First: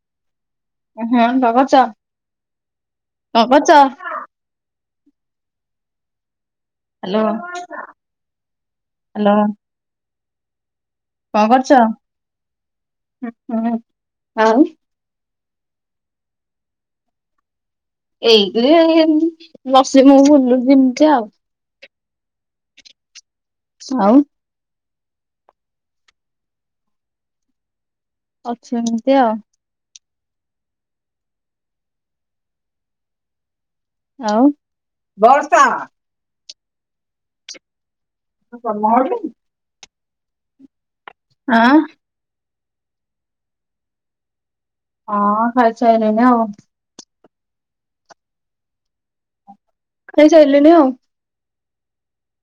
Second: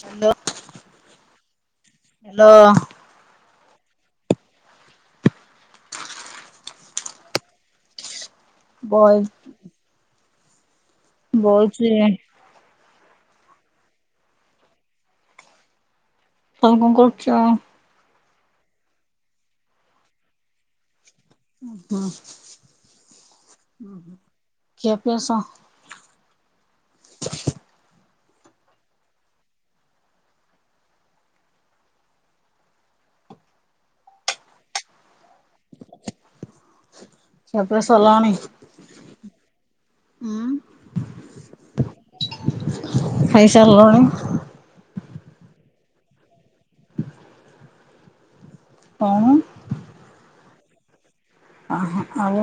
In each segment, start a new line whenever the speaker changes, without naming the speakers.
Hello
ହୁଁ କରୁଚ? Hello.
ବଏଜ୍
କଁ କରୁଚ
ବଇଚି
ହଁ ଆଉ।
ଆଉ କଁ କରୁଚ?
ଏଇ କିରେ ବସି ମୁଁ ବୁଲୁଛି ଯେମିତି ଆଉ।
ହଁ
ଆଉ
ଖିଆ ପିଆ ସ
ଅଛି ଏମିତି ଆଉ। ଆଉ ବଡ୍
ଖିଆ ପିଆ ସରିଲାଣି?
[unintelligible]
ଉଁ
ଆଁ
ଖାଇସାରିଲଣି।
ହଁ ଖାଇ ସାଇଲିଣି ଆଉ।
କଣ?
ଖାଇ ସାଇଲିଣି ଆଉ।
ଆଁହ ଆଉ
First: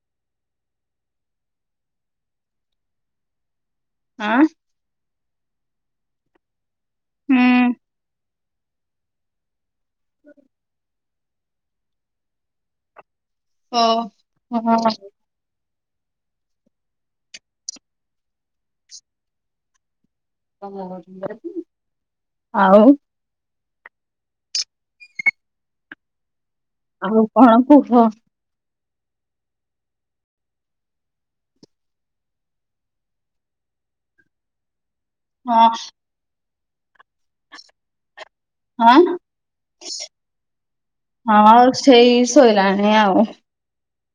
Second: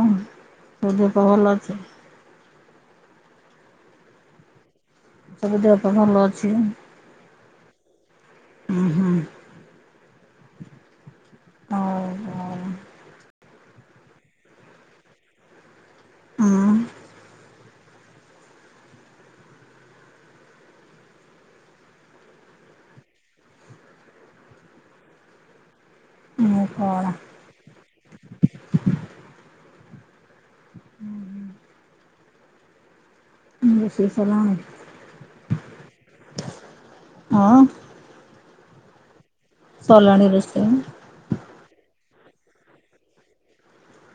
ତୋ ଦେହପା ଭଲ ଅଛି?
ଆଁ।
ସବୁ ଦେହ ପା ଭଲ ଅଛି।
ହୁଁ।
ହୁହୁ।
[inaudible]
ଆଉ କଣ
ହୋ
ଉଁ।
ଆଉ।
[unintelligible]
ଆଉ କଣ କୁହ।
ରୋଷେଇ ସରିଲାଣି?
ହଁ।
ହଁ।
ଆଁ।
ସରିଲାଣି ରୋଷେଇ।
ହଁ ଆଉ ସେଇ ଶୋଇଲାଣି ଆଉ।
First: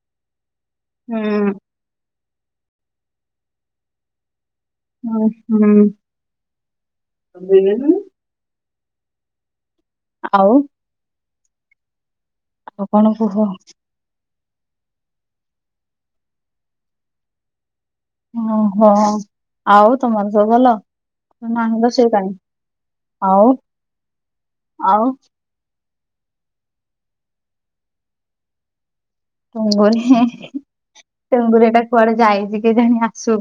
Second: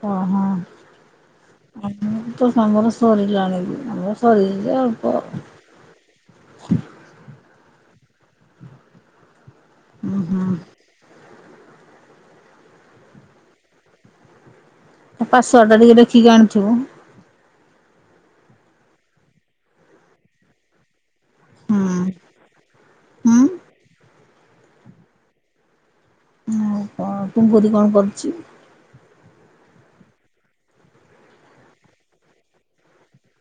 କହ।
ହୁଁ
[inaudible] ସାଙ୍ଗର ସରିଲାଣିିବି ଆମର ସାରିଛି ଯେ ଅଳ୍ପ।
ହୁଁ [unintelligible]
ଉଁ ହୁଁ।
ଆଉ ଆଉ କଣ କୁହ?
ତା ପାଶୱର୍ଡ ଟା ଟିକେ ଦେଖିକି ଆଣିଥିବୁ।
ଓହୋ ଆଉ ତମର ସବୁ ଭଲ? ନାହିଁ ତ
ହୁଁ।
ସେ କାଇଁ
ହୁଁ
ଆଉ ଆଉ।
ଆଉ କଣ ତୁଙ୍ଗୁରି କଣ କରୁଛି?
ଟୁଙ୍ଗୁରି ହିଁ। ଟୁଙ୍ଗୁରୀ ଟା କୁଆଡେ ଯାଇଛି କିଜାଣି ଆସୁ।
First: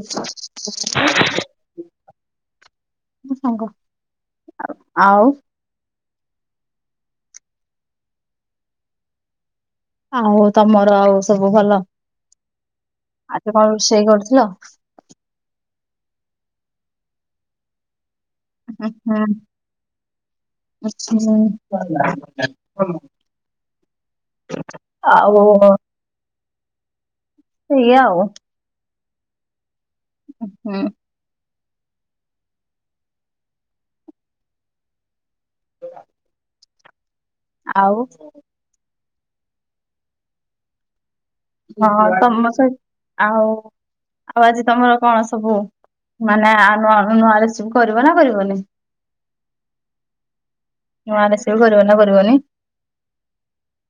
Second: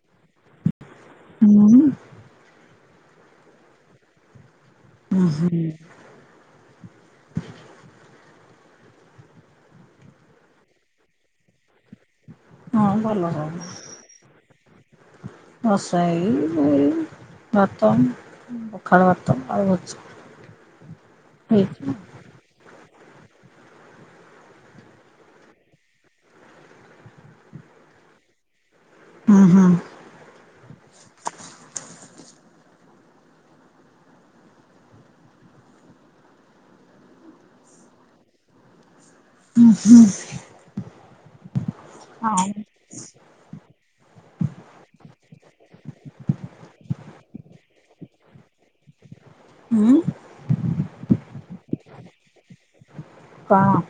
ହୁଁ
ମୋ ସାଙ୍ଗ ଆଉ
ଉମଂ ହଁ
ଆଉ ତମର ଆଉ ସବୁ ଭଲ
ହଁ ଭଲ
ଆଜି କଣ ରୋଷେଇ କରୁଥିଲ?
ରଷାଇ ଏଇ ଭାତ
ହଁ
ପଖାଳ ଭାତ ଆଳୁ ଭଜା
ହୁ ଆଛା
ହେଇଛି
ହଁ ଆଉ ଏୟା ଆଉ
ହୁଁ ହୁଁ
ହଁ ହ ଆଉ
ହୁଁ ହୁଁ
ହଁ ତମ ସହି ଆଉ ଆଉ ଆଜି ତମର କଣ ସବୁ ମାନେ ନୂଆ ନୂଆରେ ସବୁ କରିବ ନା କରିବନି?
ଉଁମ
ନୂଆ [unintelligible] ବି କରିବ ନା କରିବନି?
କଣ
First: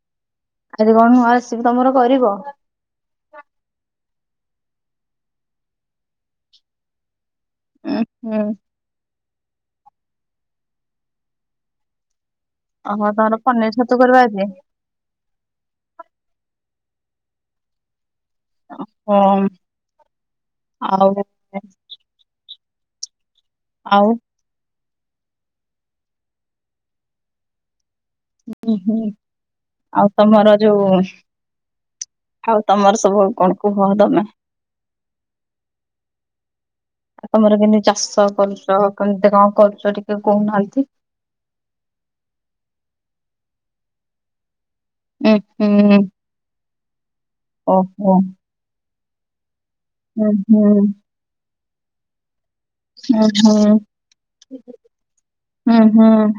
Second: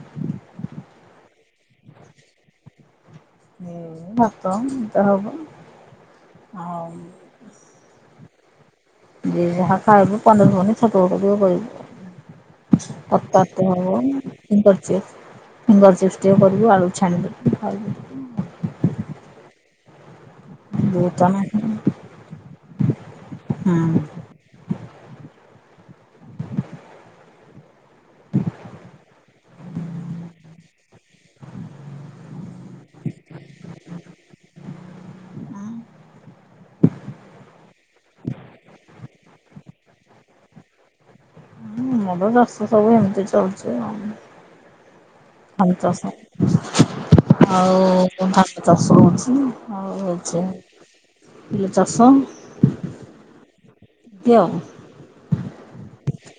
ଆଜି କଣ ନୂଆ ରିସିବି ତମର କରିବ?
ଭାତ [unintelligible] ହବ ଆଉ
ଓ ହଁ
ଯିଏ ଯାହା ଖାଇବ ପନିର ଫନିର ଛତୁ ପକେଇକି [unintelligible]
ଓହୋ
ପତ
ତମର
ଆତ
ପନିର
ହ
ଛତୁ କରିବା ଆଜି
ଫିଙ୍ଗର ଚିପ୍ସ ଟିକେ କରିବୁ ଆଳୁକୁ ଛାଣିଦେବୁ। [unintelligible]
ଓଁ ହଂ
ବୋଉତ ନହିଁ, ହୁଁ
ଆଉ ହୁଁ ହୁଁ ଆଉ ତମର ଯୋଉ ଆଉ ତମର ସବୁ କଣ କୂହ ତମେ? ତମର କେମିତି ଚାଷ କରୁଛ କେମତି କଣ କରୁଛ ଟିକେ କହୁନାହାନ୍ତି?
ମୋର ଚାଷ ସବୁ ହେମିତି ଚାଲଛି ଆଉ।
ଉଁ
[unintelligible]
ହୁଁ ଓହୋ
ଆଉ ଚାଷ ହଉଚି ଆଉ
ଉଁ
ହେଉଛ
ହୁଁ
[unintelligible] ଚାଷ। ଆଉ
ହୁଂହୁଂ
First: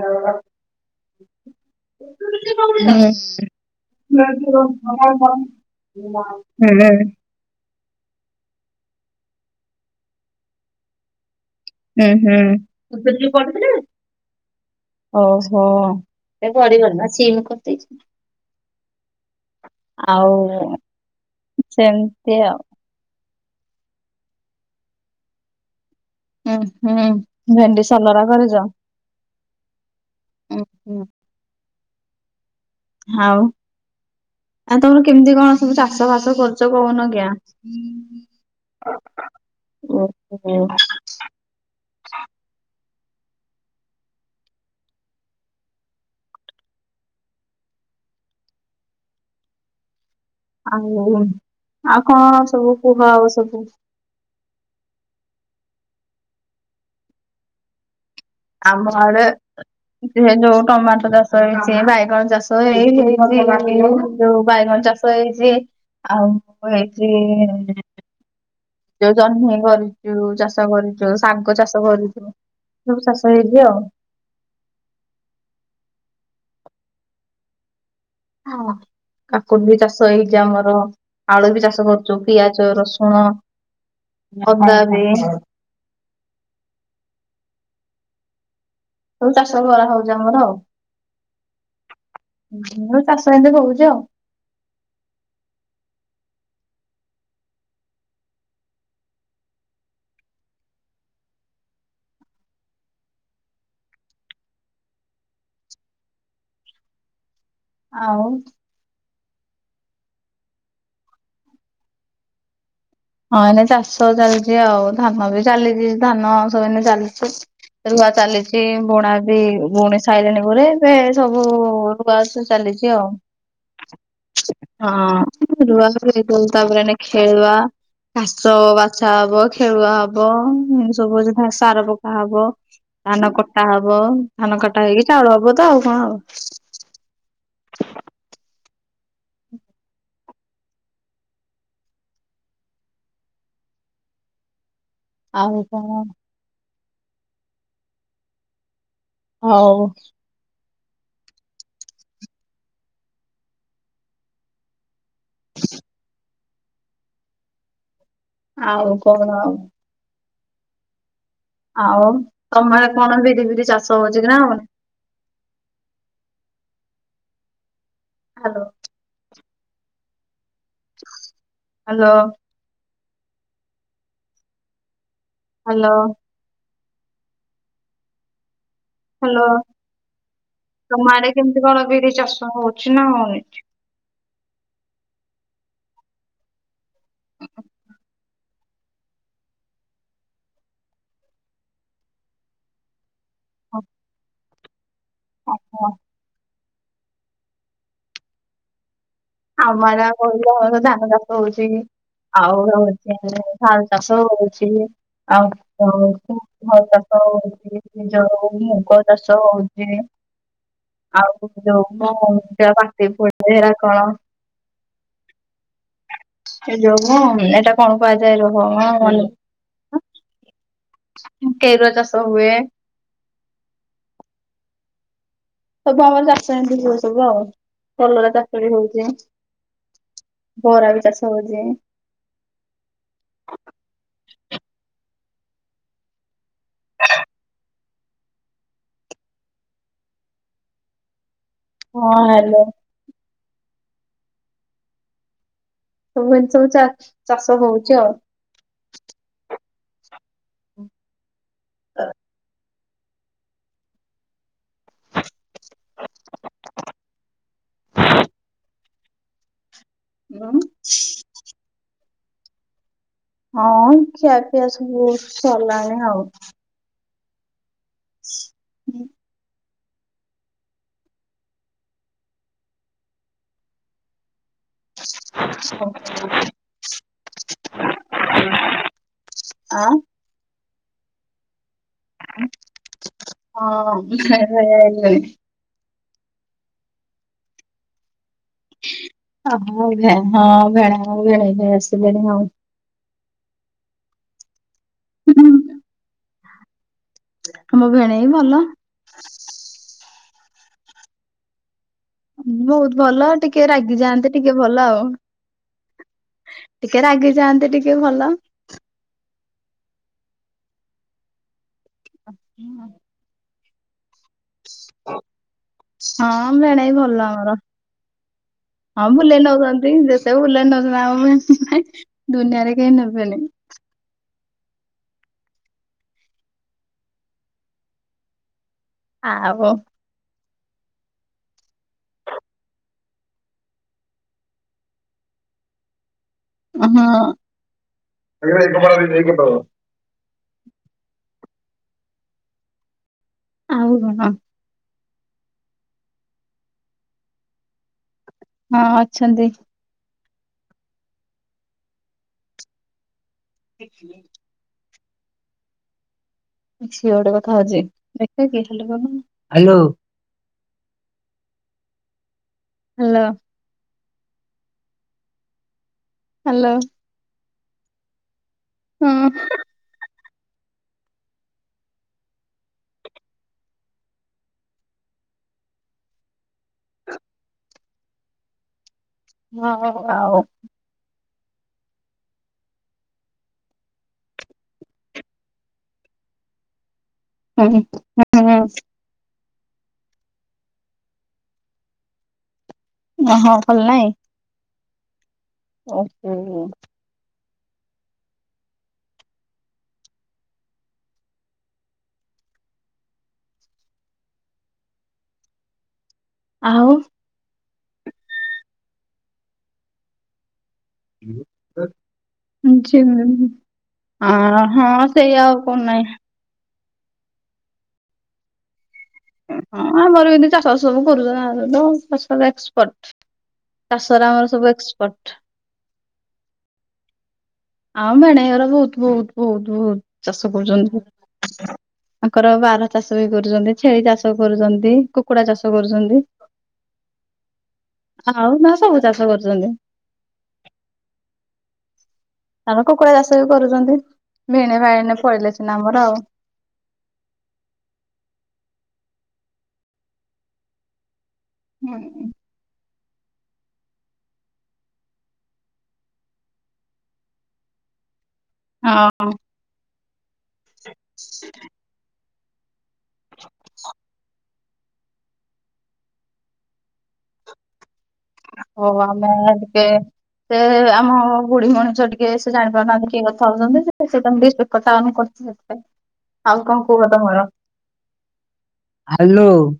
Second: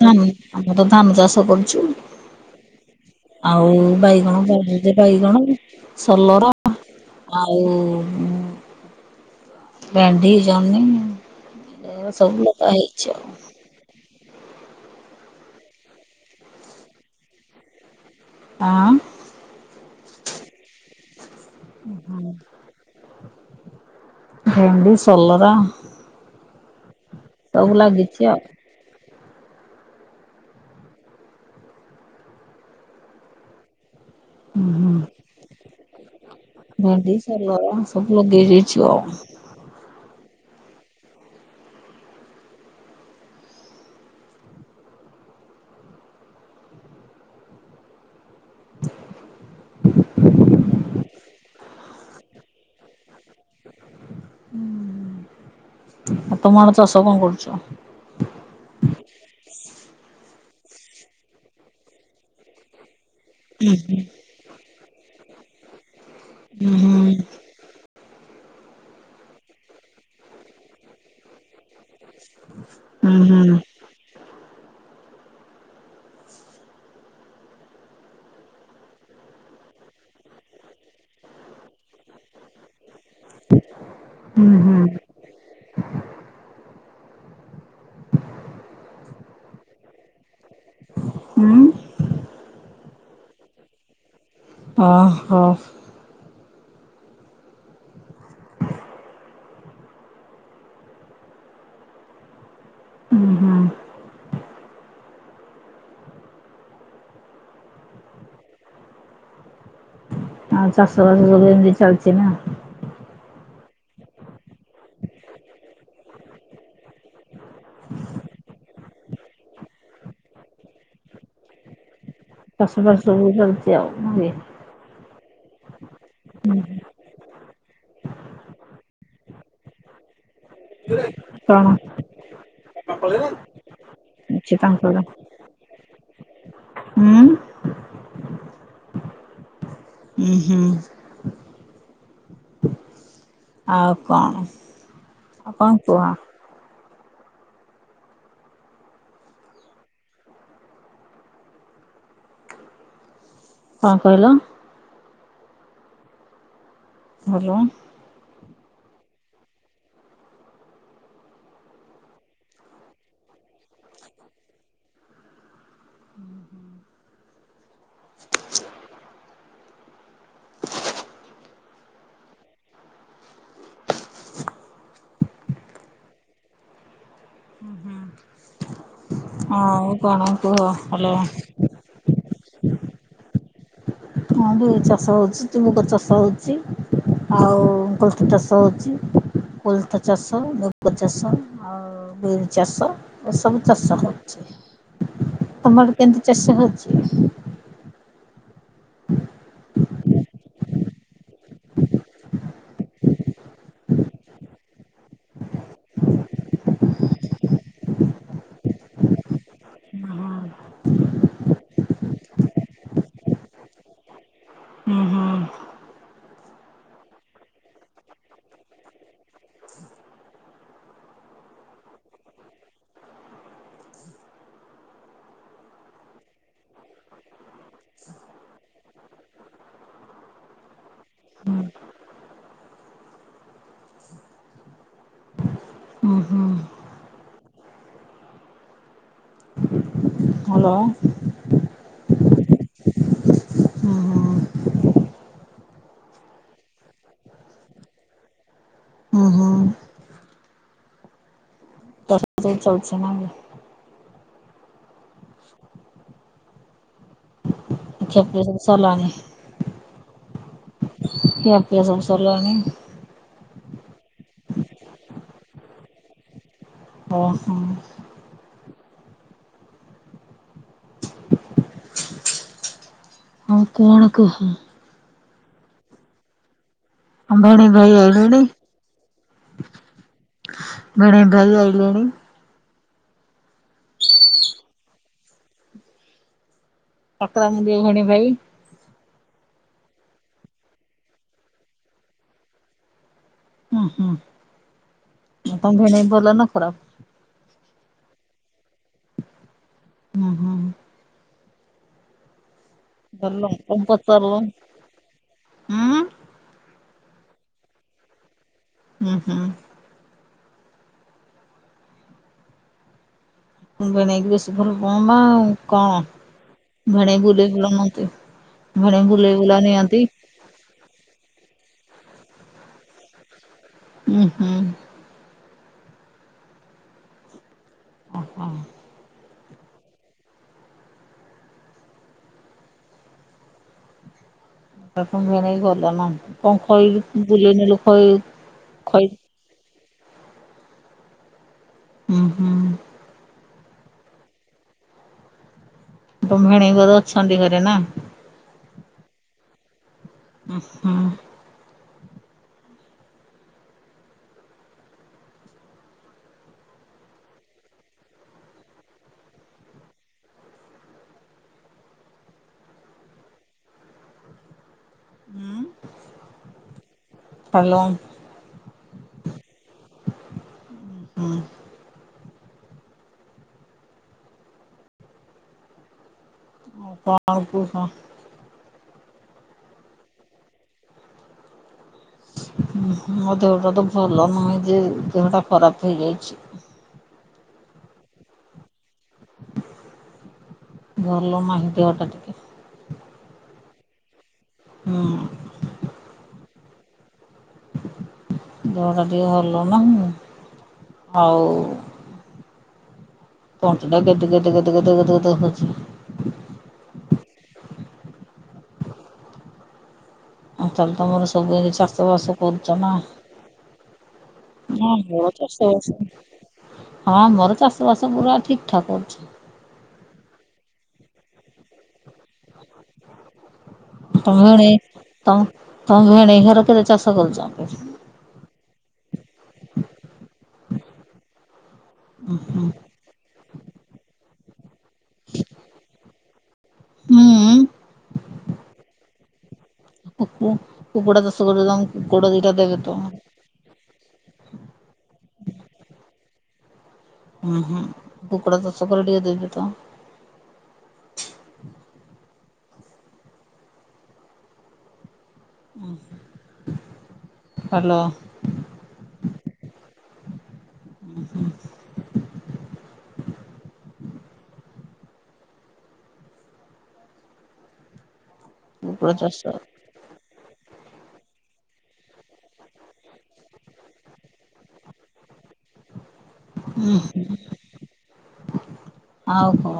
ଧାନ ଆମେ ତ ଧାନ ଚାଷ କରୁଛୁ ଆଉ
ଆଉ
ବାଇଗଣ ବାଡିରେ ବାଇଗଣ ସଲରା
ହୁଂ
ଆଉ ଭେଣ୍ଡିି ଜହନି
ହୁଁ ହୁଁ [unintelligible] ଓହୋ ଏ ପଡ଼ିବନି ସୀନ କରିଦେଇଛି।
ଆଁ
ଆଉ
ଓହୋ
ସେମିତି ଆଉ
ଭେଣ୍ଡି ସଲରା।
ହୁଁ ହୁଁ
ସବୁ
ଭେଣ୍ଡି
ଲାଗିଛି
ସଲରା
ଆଉ
କରୁଚ। ହୁଁ ଯାଉ।
ହୁଁ
ଆ
ହୁଁ
ତମର କେମିତିକଣ ସବୁ ଚାଷବାସ କରୁଚ କହୁନ
ଭେଣ୍ଡି
ଆଜ୍ଞା?
ସଲରା ସବୁ ଅଗେଇ ଦେଇଛୁ ଆଉ।
[unintelligible]
[inaudible]
ଆଉ ଆଉକଣ ସବୁକୁହ ଆଉସବୁ।
ଆ ତମଆଡ଼େ ଚାଷକଣ କରୁଚ।
ଆମଆଡ଼େ ହେଯୋଉ ଟମାଟୋ ଚାଷ ହେଇଚି ବାଇଗଣ ଚାଷ ହେଇନି
ହୁଁ
[unintelligible] ଯୋଉ ବାଇଗଣ ଚାଷ ହେଇଚି ଆଉ
ହୁଁ
କଣ
ହୁଁ
ହେଇଚି ଯୋଉ ଜହ୍ନି କରିଚୁ ଚାଷ କରିଚୁ ଶାଗ ଚାଷ କରି ଥିବ
ହୁଁ
ଯୋଉଚାଷ ହେଇଚି ଆଉ। ହଁ। କାକୁଡ଼ିବି ଚାଷ ହେଇଚି ଆମର ଆଳୁବି ଚାଷ କରୁଚୁ ପିଆଜ ରସୁଣ।
ହୁଁ
ଅଦା
ହୁଁ
ବି ସବୁ ଚାଷ କରାହଉଚି ଆମର ଆଉ।
ହୁଁ।
ମୂଳରୁ ଚାଷ ଏମିତି ହଉଚି ଆଉ।।
ଓହୋ। ହୁଁ ହୁଁ
ଆଉ।
ଆଉ ଚାଷବାସ ସବୁ ଏମିତି ଚାଲିଚିନା।
ହଁ ଏଇନା ଚାଷ ଚାଲିଚି ଆଉ ଧାନବି ଚାଲିଚି ଧାନସବୁ ଏଇନା ଚାଲିଚି। ରୁଆ ଚାଲିଚି ବୁଣାବି ବୁଣି ସାଇଲେଣିି ପରେ ଏବେସବୁ ରୁଆ
ଚାଷବାସ ସବୁ ଚାଲିଚି ଆଉ ନୁହଁକି।
ରେଆ ପରେ ଦୋଉ ତାପରେ ଏଇନା ଖେଳୁଆ। ଘାସ ବାଛାହବ ଖେଳୁଆହବ ସବୁ
କି
[unintelligible]
କଣ
ସାର ପକାହବ। ଧାନ କଟାହବ
ଅଛି
ଧାନକଟା ହେଇକି ଚାଉଳ ହବତ ଆଉକଣ ହବ।
ଉଁ। ଉଁ ହୁଁ। ଆଉ କଣ। ଆଉ କଣ
ଆଉକଣ
କୁହ
ହଉ
କଣ କହିଲ।
[unintelligible]
ହ୍ୟାଲୋ।
ଆଉକଣ ଆଉ ଆଉ ତମଆଡ଼େ କଣ ବିରିଫିରି ଚାଷ ହଉଚି କିନା ହୋଉନି?
ଉଁ ହୁଁ।
ହ୍ୟାଲୋ। ହ୍ୟାଲୋ। ହ୍ୟାଲୋ।
ହୁଁ ହୁଁ।
ହ୍ୟାଲୋ
ଭଲ
ତମଆଡ଼େ କେମିତି କଣ ବିରିଚାଷ ହଉଚି ନାଁ ହଉନି?
ହ ବିରିଚାଷ ହଉଚି ମୁଗଚାଷ ହଉଚି ଆଉ ଚାଷ ହେଉଚି କୋଳଥଚାଷ ମୁଗଚାଷ ଆଉବିରି ଚାଷ ଏସବୁ ଚାଷ ହଉଚି
ହଁ
ତମଆଡ଼େ କେମତି ଚାଷ ହଉଚି?
ଆମଆଡ଼େ ଆଉ କହିଲିବା ଯୋଉ ଧାନଚାଷ ହଉଚି। ଆଉ ହଉଚି ସାରୁଚାଷ ହଉଚି ଆଉକଣ ହୋଉଚି ଘ ଚାଷ ହଉଛି ଯୋଉ ମୁଗ ଚାଷ ହଉଛି [unintelligible]
ଚାଲିଛି ନା ଖିଆପିଆ
ଏ ଯୋଉ ମ ଏଇଟା କଣ କୁହାଯାଏ [unintelligible] କେଋଆ ଚାଷ ହୁଏ ସବୁ ଆମର ଚାଷ ଏମିତି ହୁଏ ସବୁ ଆଉ କଲରା ଚାଷ ବି ହଉଛି। ବରା ବି ଚାଷ ହଉଛି।
ହୁଁ ହୁଁ। ହାଲୋ।
ହଁ ହାଲୋ। ସବୁ ଜିନିଷ ହ ଚା ଚାଷ ହଉଛି ଆଉ
[unintelligible] ଖିଆ ପିଆ ସବୁ ସାରିଲଣି
ଉଁ
ଖିଆ ପିଆ ସବୁ ସରିଲାଣି?
ହଁ ଖିଆ ପିଆ ସବୁ ସରିଲାଣି ଆଉ।
ଓହୋ।
ହୁଁ।
ଆଉ କଣ କହ?
[unintelligible]
ଭିଣେଇ ଭାଇ ଆଇଲେଣି
ଆ
ଭିଣେଇ ଭାଇ ଆଇଲେଣି?
ହଁ ଭିଣେଇ ଭାଇ ଆଇଲେଣି।
ପାକଳା ମୁଣ୍ଡେଇ ଭିଣେଇ ଭାଇ।
[unintelligible]
ହୁଁ ହୁଁ ତମ ଭିଣେଇ ଭଲ ନା ଖରାପ?
ତମ ଭିଣେଇ ଭଲ।
ହୁଁ ହୁଁ।
ବହୁତ ଭଲ ଟିକେ
କଣ
ରାଗି
ପଚାରିଲ
ଯାଆନ୍ତି ଟିକେ ଭଲ ଆଉ।
ଉଁ
ଟିକେ ରାଗି ଯାଆନ୍ତି ଟିକେ ଭଲ।
ହୁଁ ହୁଁ।
[inaudible]
ଭିଣେଇ କୁ ବେଶୀ ଭଲ ପାଅ ନା କଣ
ହଁ ଭେଣେଇ ଭଲ
ଭିଣେଇ
ଆମର
ବୁଲେଇ ନିଅନ୍ତି?
ହଁ
ଭିଣେଇ ବୁଲେଇ ବୁଲା
ନଉଛନ୍ତି
ନିଅନ୍ତି?
[unintelligible] ଦୁନିଆରେ କେହି ନେବେନି।
ହୁଁ ହୁଁ। ଓ ହୋ।
ଆଉ
ଆପଣଙ୍କ ଭିଣେଇ ଭଲ ନା କଣ ଖଇ ବୁଲେଇ ନେଲେ ଖଇ ଖଇ
[inaudible]
ହୁଁ ହୁଁ।
ଆଉ [unintelligible]
ତମ ଭିଣେଇଙ୍କର ଅଛନ୍ତି ଘରେ ନାଇଁ।
ହଁ ଅଛନ୍ତି।
ଓ ହୋ।
[inaudible] ଝିଅଟେ କଥା ହଉଛି ଦେଖି ଟିକେ ହାଲୋ କହିଲ ହାଲୋ ହ୍ୟାଲୋ
[unintelligible]
ହ୍ୟାଲୋ
ହ୍ୟାଲୋ
ହୁଁ
ହୁଁ। [unintelligible]
[unintelligible] ଆଉ
ମୋ ଦେହଟା ତ ଭଲ ନାହିଁ ଯେ ଦେହ ଟା ଖରାପ ହେଇଯାଇଛି।
[unintelligible]
ଭଲ ନାଇଁ ଦେହଟା ଟିକେ
ଓହ ଭଲ ନାଇଁ?
ହଁ।
[unintelligible]
ଦେହଟା ଟିକେ ଭଲ ନାହିଁ ଆଉ ତଣ୍ଟି ଟା ଗେଦେ ଗେଦେ ଗେଦେ ଗେଦେ ଗେଦେ ଗଦ ଗଦ ହଉଚି।
ଆଉ
[unintelligible] ତମର ସବୁ ଏଇ ଚାଷବାସ କରୁଛ ନା
ଅ ହଁ
ହ
ସେଇ ଆଉ କଣ ନାହିଁ ହଁ
[unintelligible] ହଁ ମୋର ଚାଷବାସ ପୁରା ଠିକ୍ ଠାକ୍ ଅଛି।
ହଁ ଆମର ଏମିତି ଚାଷ ବାସ ସବୁ [unintelligible] ଏକ୍ସପର୍ଟ। ଚାଷରେ ଆମର ସବୁ
ତମରି
ଏକ୍ସପର୍ଟ
ତମ ତମ ଭେଣେଇ ଘର କେତେ ଚାଷ କରୁଛ?
ଆଉ ଭେଣେଇ ଘର ବହୁତ ବହୁତ ବହୁତ ବହୁତ ଚାଷ କରୁଛନ୍ତି। ତାଙ୍କର ବାର
[unintelligible]
ଚାଷ ବି କରୁଛନ୍ତି ଛେଳି ଚାଷ କରୁଛନ୍ତି କୁକୁଡା ଚାଷ କରୁଛନ୍ତି।
ହୁଁ
ଆଉ ନା ସବୁ ଚାଷ କରୁଚନ୍ତି।
କୁ କୁ କୁକୁଡ଼ା ଚାଷ [unintelligible] କୁକୁଡ଼ା ଦେଇ
ଆମ କୁକୁଡ଼ା ଚାଷ ବି କରୁଛନ୍ତି ଭିଣେଇ ଭାଇ ଏଇନା ପଳେଇଲେ ସିନା ଆମର ଆଉ।
ହୁଁ ହୁଁ କୁକୁଡ଼ା [unintelligible] ପରେ ଟିକେ ଦେବେ ତ।
[unintelligible]
ହ୍ୟାଲୋ।
ହଁ। [unintelligible] [inaudible] [unintelligible]
କୁକୁଡ଼ା
ଆମେ
ଚାଷ।
ଟିକେ ସେ ଆମ ବୁଢୀ ମଣିଷ ଟିକେ ସେ ଜାଣିପାରୁନାହାନ୍ତି କିଏ କଥା ହଉଛନ୍ତି ସେ ତମ [unintelligible] ଆଉ କଣ କହୁ
ହୁଁ
ତମର?
ଆଉ
ହ୍ୟାଲୋ।
କଣ?